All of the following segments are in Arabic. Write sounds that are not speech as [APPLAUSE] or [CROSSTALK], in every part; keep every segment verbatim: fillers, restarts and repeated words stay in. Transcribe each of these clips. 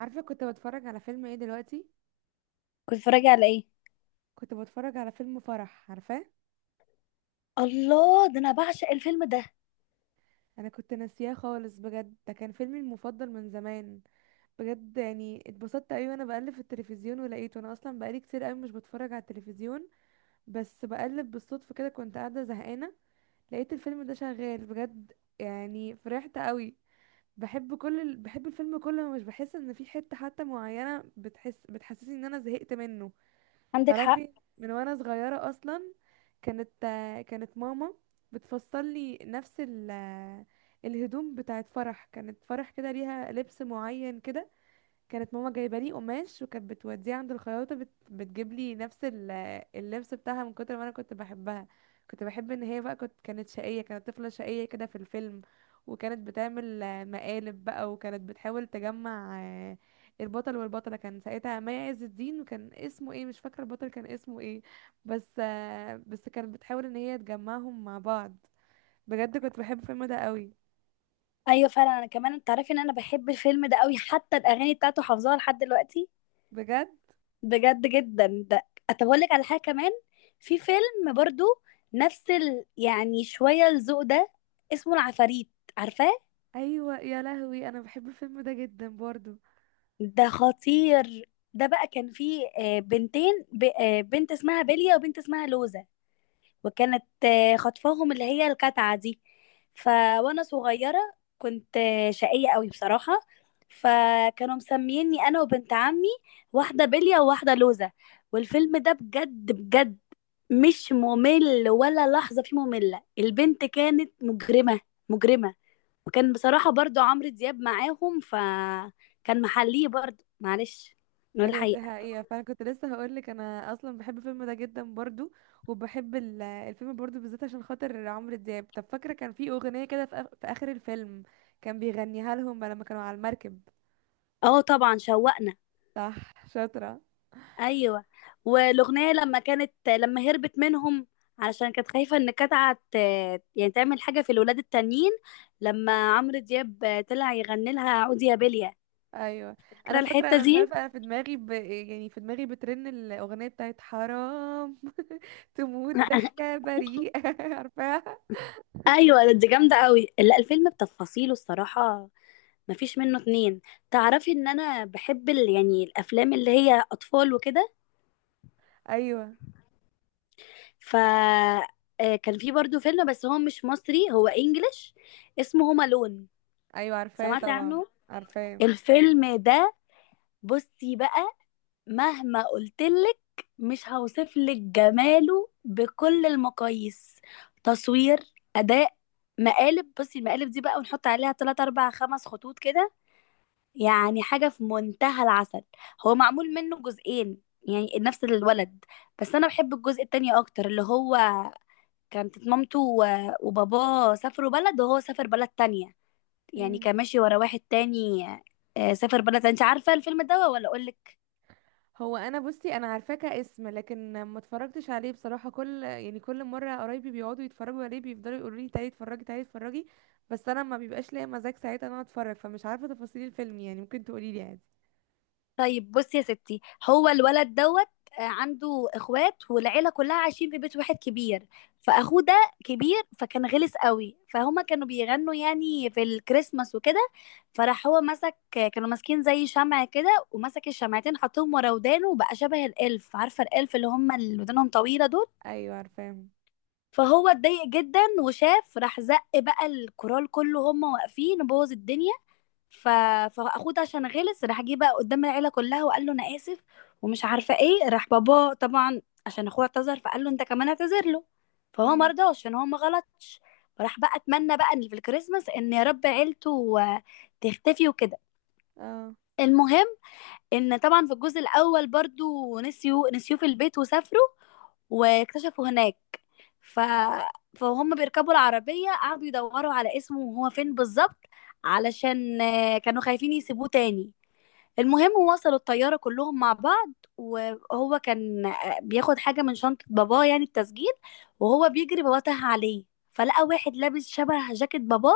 عارفه كنت بتفرج على فيلم ايه دلوقتي؟ كنت بتتفرجي على ايه؟ كنت بتفرج على فيلم فرح، عارفاه. الله، ده انا بعشق الفيلم ده. انا كنت ناسياه خالص، بجد. ده كان فيلمي المفضل من زمان. بجد يعني اتبسطت قوي وانا بقلب في التلفزيون ولقيته. انا اصلا بقالي كتير قوي مش بتفرج على التلفزيون، بس بقلب بالصدفه كده، كنت قاعده زهقانه، لقيت الفيلم ده شغال، بجد يعني فرحت قوي. بحب كل ال... بحب الفيلم كله، مش بحس ان في حته حتى معينه بتحس بتحسسني ان انا زهقت منه. عندك حق. تعرفي، من وانا صغيرة اصلا كانت كانت ماما بتفصل لي نفس ال الهدوم بتاعت فرح. كانت فرح كده ليها لبس معين كده، كانت ماما جايبه لي قماش وكانت بتوديه عند الخياطه بت... بتجيب لي نفس ال- اللبس بتاعها من كتر ما انا كنت بحبها. كنت بحب ان هي بقى كنت كانت شقيه، كانت طفله شقيه كده في الفيلم، وكانت بتعمل آه، مقالب بقى، وكانت بتحاول تجمع آه، البطل والبطله. كان ساعتها مي عز الدين، وكان اسمه ايه مش فاكره، البطل كان اسمه ايه. بس آه، بس كانت بتحاول ان هي تجمعهم مع بعض. بجد كنت بحب الفيلم ده قوي. ايوه فعلا، انا كمان. انت عارفه ان انا بحب الفيلم ده قوي، حتى الاغاني بتاعته حافظاها لحد دلوقتي. بجد. بجد جدا. ده طب اقول لك على حاجه كمان. في فيلم برضو نفس ال... يعني شويه الذوق ده. اسمه العفاريت. عارفاه؟ ايوه يا لهوي، انا بحب الفيلم ده جدا برضو. ده خطير. ده بقى كان فيه آه، بنتين ب... آه، بنت اسمها بيليا وبنت اسمها لوزة. وكانت آه، خطفاهم اللي هي الكتعة دي. ف وانا صغيرة كنت آه، شقية قوي بصراحة. فكانوا مسميني انا وبنت عمي واحدة بلية وواحدة لوزة. والفيلم ده بجد بجد مش ممل ولا لحظة فيه مملة. البنت كانت مجرمة، مجرمة. وكان بصراحة برضو عمرو دياب معاهم، فكان محليه برضو. معلش، نقول ايوه دي الحقيقة. حقيقة، فانا كنت لسه هقولك انا اصلا بحب الفيلم ده جدا برضو. وبحب ال- الفيلم برضو بالذات عشان خاطر عمرو دياب. طب فاكرة كان في اغنية كده في، آخ- في اخر الفيلم كان بيغنيها لهم لما كانوا على المركب؟ اه، طبعا شوقنا. صح، شاطرة. ايوه. والاغنيه لما كانت لما هربت منهم، علشان كانت خايفه ان كتعه ت- يعني تعمل حاجه في الولاد التانيين. لما عمرو دياب طلع يغني لها عودي يا بليا. ايوه، فاكره انا فاكرة. الحته انا مش دي؟ عارفة، انا في دماغي ب... يعني في دماغي بترن الاغنية بتاعت حرام [LAUGHS] تموت [LAUGHS] ضحكة بريئة. [LAUGHS] عارفاها؟ ايوه، دي جامده قوي. لا، الفيلم بتفاصيله الصراحه مفيش منه اتنين. تعرفي ان انا بحب ال... يعني الافلام اللي هي اطفال وكده. ايوه. ف آه، كان في برضو فيلم، بس هو مش مصري، هو انجليش. اسمه هوم الون. ايوه عارفاه سمعتي طبعا. عنه؟ عارفاه. الفيلم ده، بصي بقى، مهما قلتلك، مش هوصفلك جماله بكل المقاييس. تصوير، أداء، مقالب. بصي المقالب دي بقى، ونحط عليها تلات أربع خمس خطوط كده. يعني حاجة في منتهى العسل. هو معمول منه جزئين، يعني نفس الولد. بس أنا بحب الجزء التاني أكتر، اللي هو كانت مامته و- وباباه سافروا بلد وهو سافر بلد تانية. يعني كان ماشي ورا واحد تاني. آه، سافر بلد تانية. انت عارفة الفيلم ده ولا أقولك؟ هو انا بصي، انا عارفاه كاسم لكن ما اتفرجتش عليه بصراحه. كل يعني كل مره قرايبي بيقعدوا يتفرجوا عليه بيفضلوا يقولوا لي تعالي اتفرجي تعالي اتفرجي، بس انا ما بيبقاش ليا مزاج ساعتها ان انا اتفرج، فمش عارفه تفاصيل الفيلم. يعني ممكن تقولي لي عادي. طيب، بصي يا ستي. هو الولد دوت آه، عنده اخوات والعيله كلها عايشين في بيت واحد كبير. فاخوه ده كبير، فكان غلس قوي. فهما كانوا بيغنوا يعني في الكريسماس وكده، فراح هو مسك، كانوا ماسكين زي شمع كده، ومسك الشمعتين حطهم ورا ودانه، وبقى شبه الالف. عارفه الالف اللي هم اللي ودانهم طويله دول؟ ايوه عارفاهم. فهو اتضايق جدا، وشاف راح زق بقى الكورال كله، هما واقفين، وبوظ الدنيا. ف... فاخوه ده عشان غلس، راح جه بقى قدام العيله كلها وقال له انا اسف، ومش عارفه ايه. راح باباه طبعا عشان اخوه اعتذر، فقال له انت كمان اعتذر له. فهو ما امم. رضاش عشان هو ما غلطش. فراح بقى اتمنى بقى ان في الكريسماس ان يا رب عيلته آه، تختفي وكده. اه. المهم، ان طبعا في الجزء الاول برضو نسيوا نسيوه في البيت وسافروا، واكتشفوا هناك. ف... فهم بيركبوا العربية، قعدوا يدوروا على اسمه وهو فين بالظبط، علشان آه، كانوا خايفين يسيبوه تاني. المهم، وصلوا الطيارة كلهم مع بعض، وهو كان بياخد حاجة من شنطة باباه، يعني التسجيل، وهو بيجري باباه تاه عليه. فلقى واحد لابس شبه جاكيت باباه،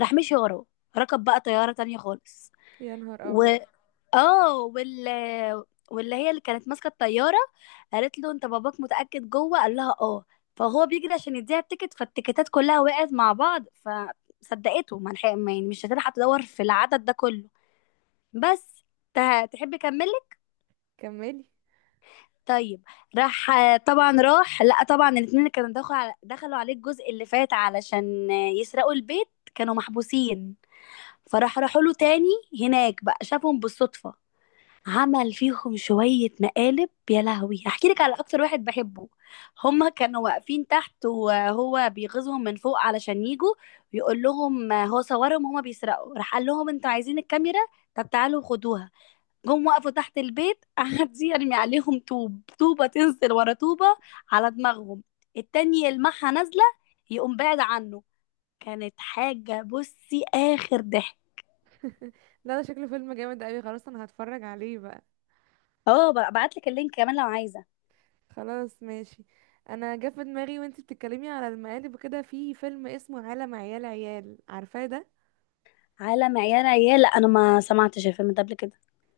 راح مشي وراه، ركب بقى طيارة تانية خالص. يا نهار و ابيض. اه وال واللي هي اللي كانت ماسكة الطيارة قالت له انت باباك متأكد جوه؟ قال لها اه. فهو بيجري عشان يديها التيكت، فالتيكتات كلها وقعت مع بعض فصدقته، ما لحق- ما- يعني مش هتلحق تدور في العدد ده كله. بس، ت- تحب اكمل؟ كملي. طيب. راح آه، طبعا راح. لا، طبعا الاتنين كانوا دخلوا على... دخلوا عليه الجزء اللي فات علشان آه، يسرقوا البيت. كانوا محبوسين، فراح راحوا له تاني. هناك بقى شافهم بالصدفة، عمل فيهم شوية مقالب. يا لهوي، هحكي لك على أكتر واحد بحبه. هما كانوا واقفين تحت وهو بيغيظهم من فوق علشان يجوا يقول لهم آه، هو صورهم هما بيسرقوا. راح قال لهم انتوا عايزين الكاميرا؟ طب تعالوا خدوها. جم وقفوا تحت البيت، قعد يرمي عليهم طوب. طوبة تنزل ورا طوبة على دماغهم، التاني يلمحها نازلة يقوم بعد عنه. كانت حاجة بصي آخر ضحك. لا ده شكله فيلم جامد قوي، خلاص انا هتفرج عليه بقى. اه، ببعت لك اللينك كمان لو عايزة. خلاص ماشي. انا جه في دماغي وانتي بتتكلمي على المقالب كده، في فيلم اسمه عالم عيال عيال، عارفاه ده؟ عالم عيال عيال؟ لا، انا ما سمعتش الفيلم ده قبل كده.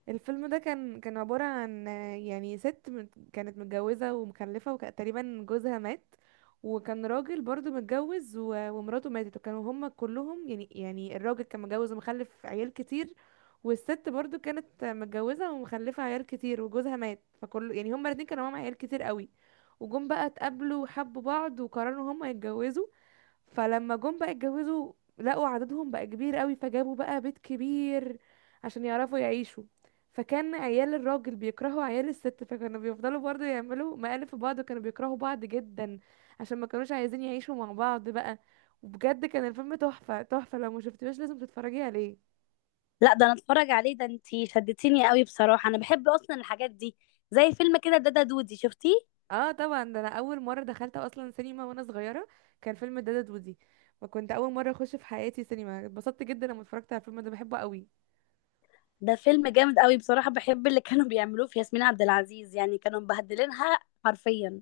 الفيلم ده كان كان عبارة عن آه، يعني ست مت- كانت متجوزة ومخلفة، وتقريبا جوزها مات. وكان راجل برضو متجوز و- ومراته ماتت، وكانوا هما كلهم يعني يعني الراجل كان متجوز ومخلف عيال كتير، والست برضو كانت متجوزة ومخلفة عيال كتير وجوزها مات، فكل يعني هما الاتنين كانوا معاهم عيال كتير قوي. وجم بقى اتقابلوا وحبوا بعض وقرروا هما يتجوزوا. فلما جم بقى اتجوزوا لقوا عددهم بقى كبير قوي، فجابوا بقى بيت كبير عشان يعرفوا يعيشوا. فكان عيال الراجل بيكرهوا عيال الست، فكانوا بيفضلوا برضه يعملوا مقالب في بعض، وكانوا بيكرهوا بعض جدا عشان ما كانوش عايزين يعيشوا مع بعض بقى. وبجد كان الفيلم تحفة تحفة، لو ما شفتيهوش لازم تتفرجي عليه. لا، ده انا اتفرج عليه. ده انتي شدتيني قوي بصراحة، انا بحب اصلا الحاجات دي. زي فيلم كده دادا دودي، شفتيه؟ اه طبعا، ده انا اول مرة دخلت اصلا سينما وانا صغيرة كان فيلم دادا دودي، وكنت اول مرة اخش في حياتي سينما، اتبسطت جدا لما اتفرجت على الفيلم ده، بحبه قوي. ده فيلم جامد قوي بصراحة. بحب اللي كانوا بيعملوه في ياسمين عبد العزيز، يعني كانوا مبهدلينها حرفيا.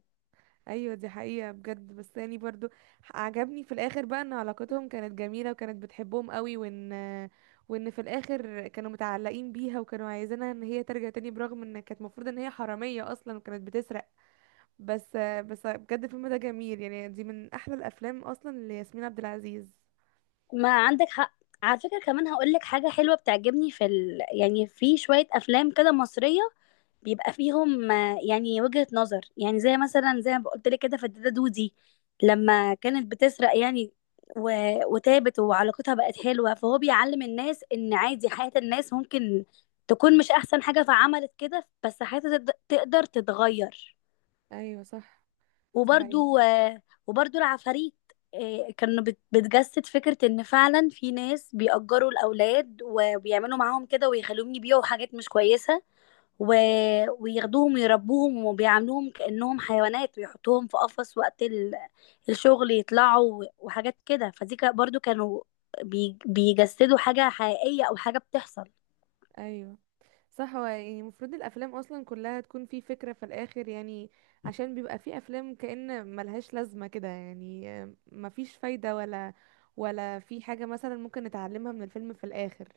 ايوه دي حقيقة بجد، بس يعني برضو عجبني في الاخر بقى ان علاقتهم كانت جميلة وكانت بتحبهم قوي، وان وان في الاخر كانوا متعلقين بيها وكانوا عايزينها ان هي ترجع تاني، برغم ان كانت المفروض ان هي حرامية اصلا وكانت بتسرق. بس بس بجد الفيلم ده جميل، يعني دي من احلى الافلام اصلا لياسمين عبد العزيز. ما عندك حق. على فكرة كمان هقول لك حاجة حلوة بتعجبني في ال... يعني في شوية أفلام كده مصرية، بيبقى فيهم آه، يعني وجهة نظر. يعني زي مثلا زي ما قلت لك كده فتاة دودي، لما كانت بتسرق يعني، و... وتابت وعلاقتها بقت حلوة، فهو بيعلم الناس إن عادي، حياة الناس ممكن تكون مش أحسن حاجة فعملت كده، بس حياتها تقد- تقدر تتغير. ايوه صح. دي حقيقة. وبرضو آه، وبرضو العفاريت، آه، كانوا بت- بتجسد فكرة ان فعلا في ناس بيأجروا الأولاد وبيعملوا معاهم كده ويخلوهم يبيعوا حاجات مش كويسة، و... وياخدوهم ويربوهم وبيعاملوهم كأنهم حيوانات، ويحطوهم في قفص وقت ال... الشغل يطلعوا، و- وحاجات كده. فدي كا- برضو كانوا بي... بيجسدوا حاجة حقيقية أو حاجة بتحصل. ايوه صح. هو يعني المفروض الافلام اصلا كلها تكون في فكره في الاخر، يعني عشان بيبقى في افلام كأن ملهاش لازمه كده، يعني مفيش فايده، ولا ولا في حاجه مثلا ممكن نتعلمها من الفيلم في الاخر.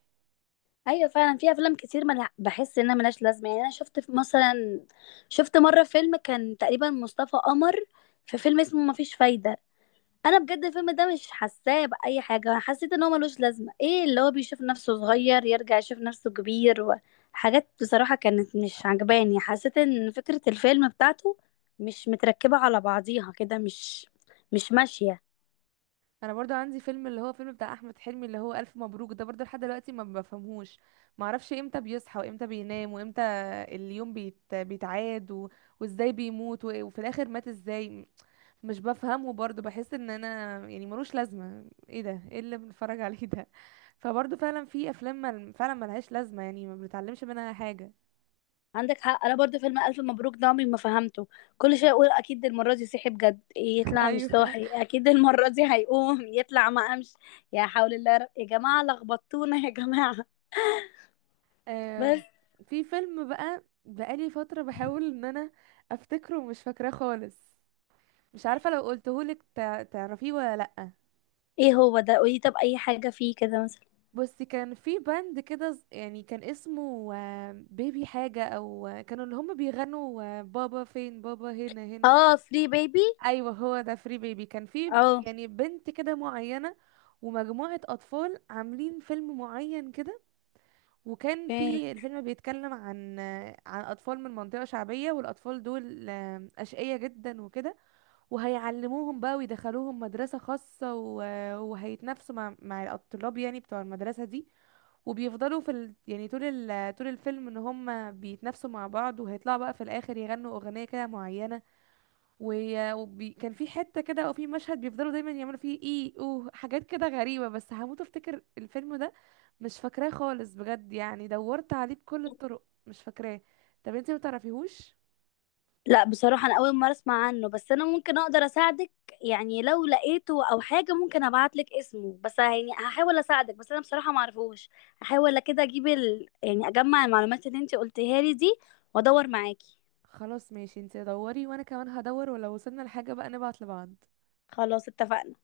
ايوه فعلا، في افلام كتير ملع... بحس انها ملهاش لازمه. يعني انا شفت في- مثلا شفت مره فيلم كان تقريبا مصطفى قمر، في فيلم اسمه مفيش فايده. انا بجد الفيلم ده مش حاساه باي حاجه، انا حسيت ان هو ملوش لازمه. ايه اللي هو بيشوف نفسه صغير يرجع يشوف نفسه كبير؟ وحاجات بصراحه كانت مش عجباني. حسيت ان فكره الفيلم بتاعته مش متركبه على بعضيها كده، مش مش ماشيه. انا برضو عندي فيلم، اللي هو فيلم بتاع احمد حلمي اللي هو الف مبروك، ده برضو لحد دلوقتي ما بفهمهوش، ما اعرفش امتى بيصحى وامتى بينام وامتى اليوم بيت... بيتعاد، و... وازاي بيموت، و... وفي الاخر مات ازاي. مش بفهمه برضه، بحس ان انا يعني ملوش لازمه. ايه ده؟ ايه اللي بنتفرج عليه ده. فبرضه فعلا في افلام مل... فعلا ملهاش لازمه، يعني ما بنتعلمش منها حاجه. عندك حق. انا برضو فيلم الف مبروك ده عمري ما فهمته. كل شويه اقول اكيد المره دي صحي بجد، [LAUGHS] يطلع مش ايوه. صاحي. اكيد المره دي هيقوم [LAUGHS] يطلع ما قامش. يا حول الله يا رب. يا جماعه لخبطتونا يا جماعه. آه. بس. في فيلم بقى بقالي فتره بحاول ان انا افتكره ومش فاكراه خالص. مش عارفه لو قلتهولك تع- تعرفيه ولا لا. ايه هو ده، قولي. طب اي حاجه فيه كده مثلا. بس كان في باند كده ز- يعني كان اسمه آه، بيبي حاجه او آه، كانوا اللي هم بيغنوا آه، بابا فين بابا هنا هنا. اه، فري بيبي. ايوه هو ده فري بيبي. كان في اه. يعني بنت كده معينه، ومجموعه اطفال عاملين فيلم معين كده. وكان في اوكي. الفيلم بيتكلم عن عن اطفال من منطقه شعبيه، والاطفال دول آم، اشقياء جدا وكده، وهيعلموهم بقى ويدخلوهم مدرسه خاصه و- وهيتنافسوا مع مع الطلاب يعني بتوع المدرسه دي. وبيفضلوا في ال... يعني طول ال... طول الفيلم ان هم بيتنافسوا مع بعض، وهيطلعوا بقى في الاخر يغنوا اغنيه كده معينه. وكان في حتة كده او في مشهد بيفضلوا دايما يعملوا فيه ايه، اوه، حاجات كده غريبة. بس هموت افتكر الفيلم ده، مش فاكراه خالص بجد، يعني دورت عليه بكل الطرق مش فاكراه. طب انتي متعرفيهوش؟ لا بصراحة، أنا أول مرة أسمع عنه. بس أنا ممكن أقدر أساعدك. يعني لو لقيته أو حاجة ممكن أبعتلك اسمه. بس يعني هحاول أساعدك، بس أنا بصراحة معرفوش. هحاول كده أجيب ال... يعني أجمع المعلومات اللي أنت قلتيها لي دي، وأدور معاكي. خلاص ماشي، انتي دوري وانا كمان هدور، ولو وصلنا لحاجة بقى نبعت لبعض. خلاص اتفقنا.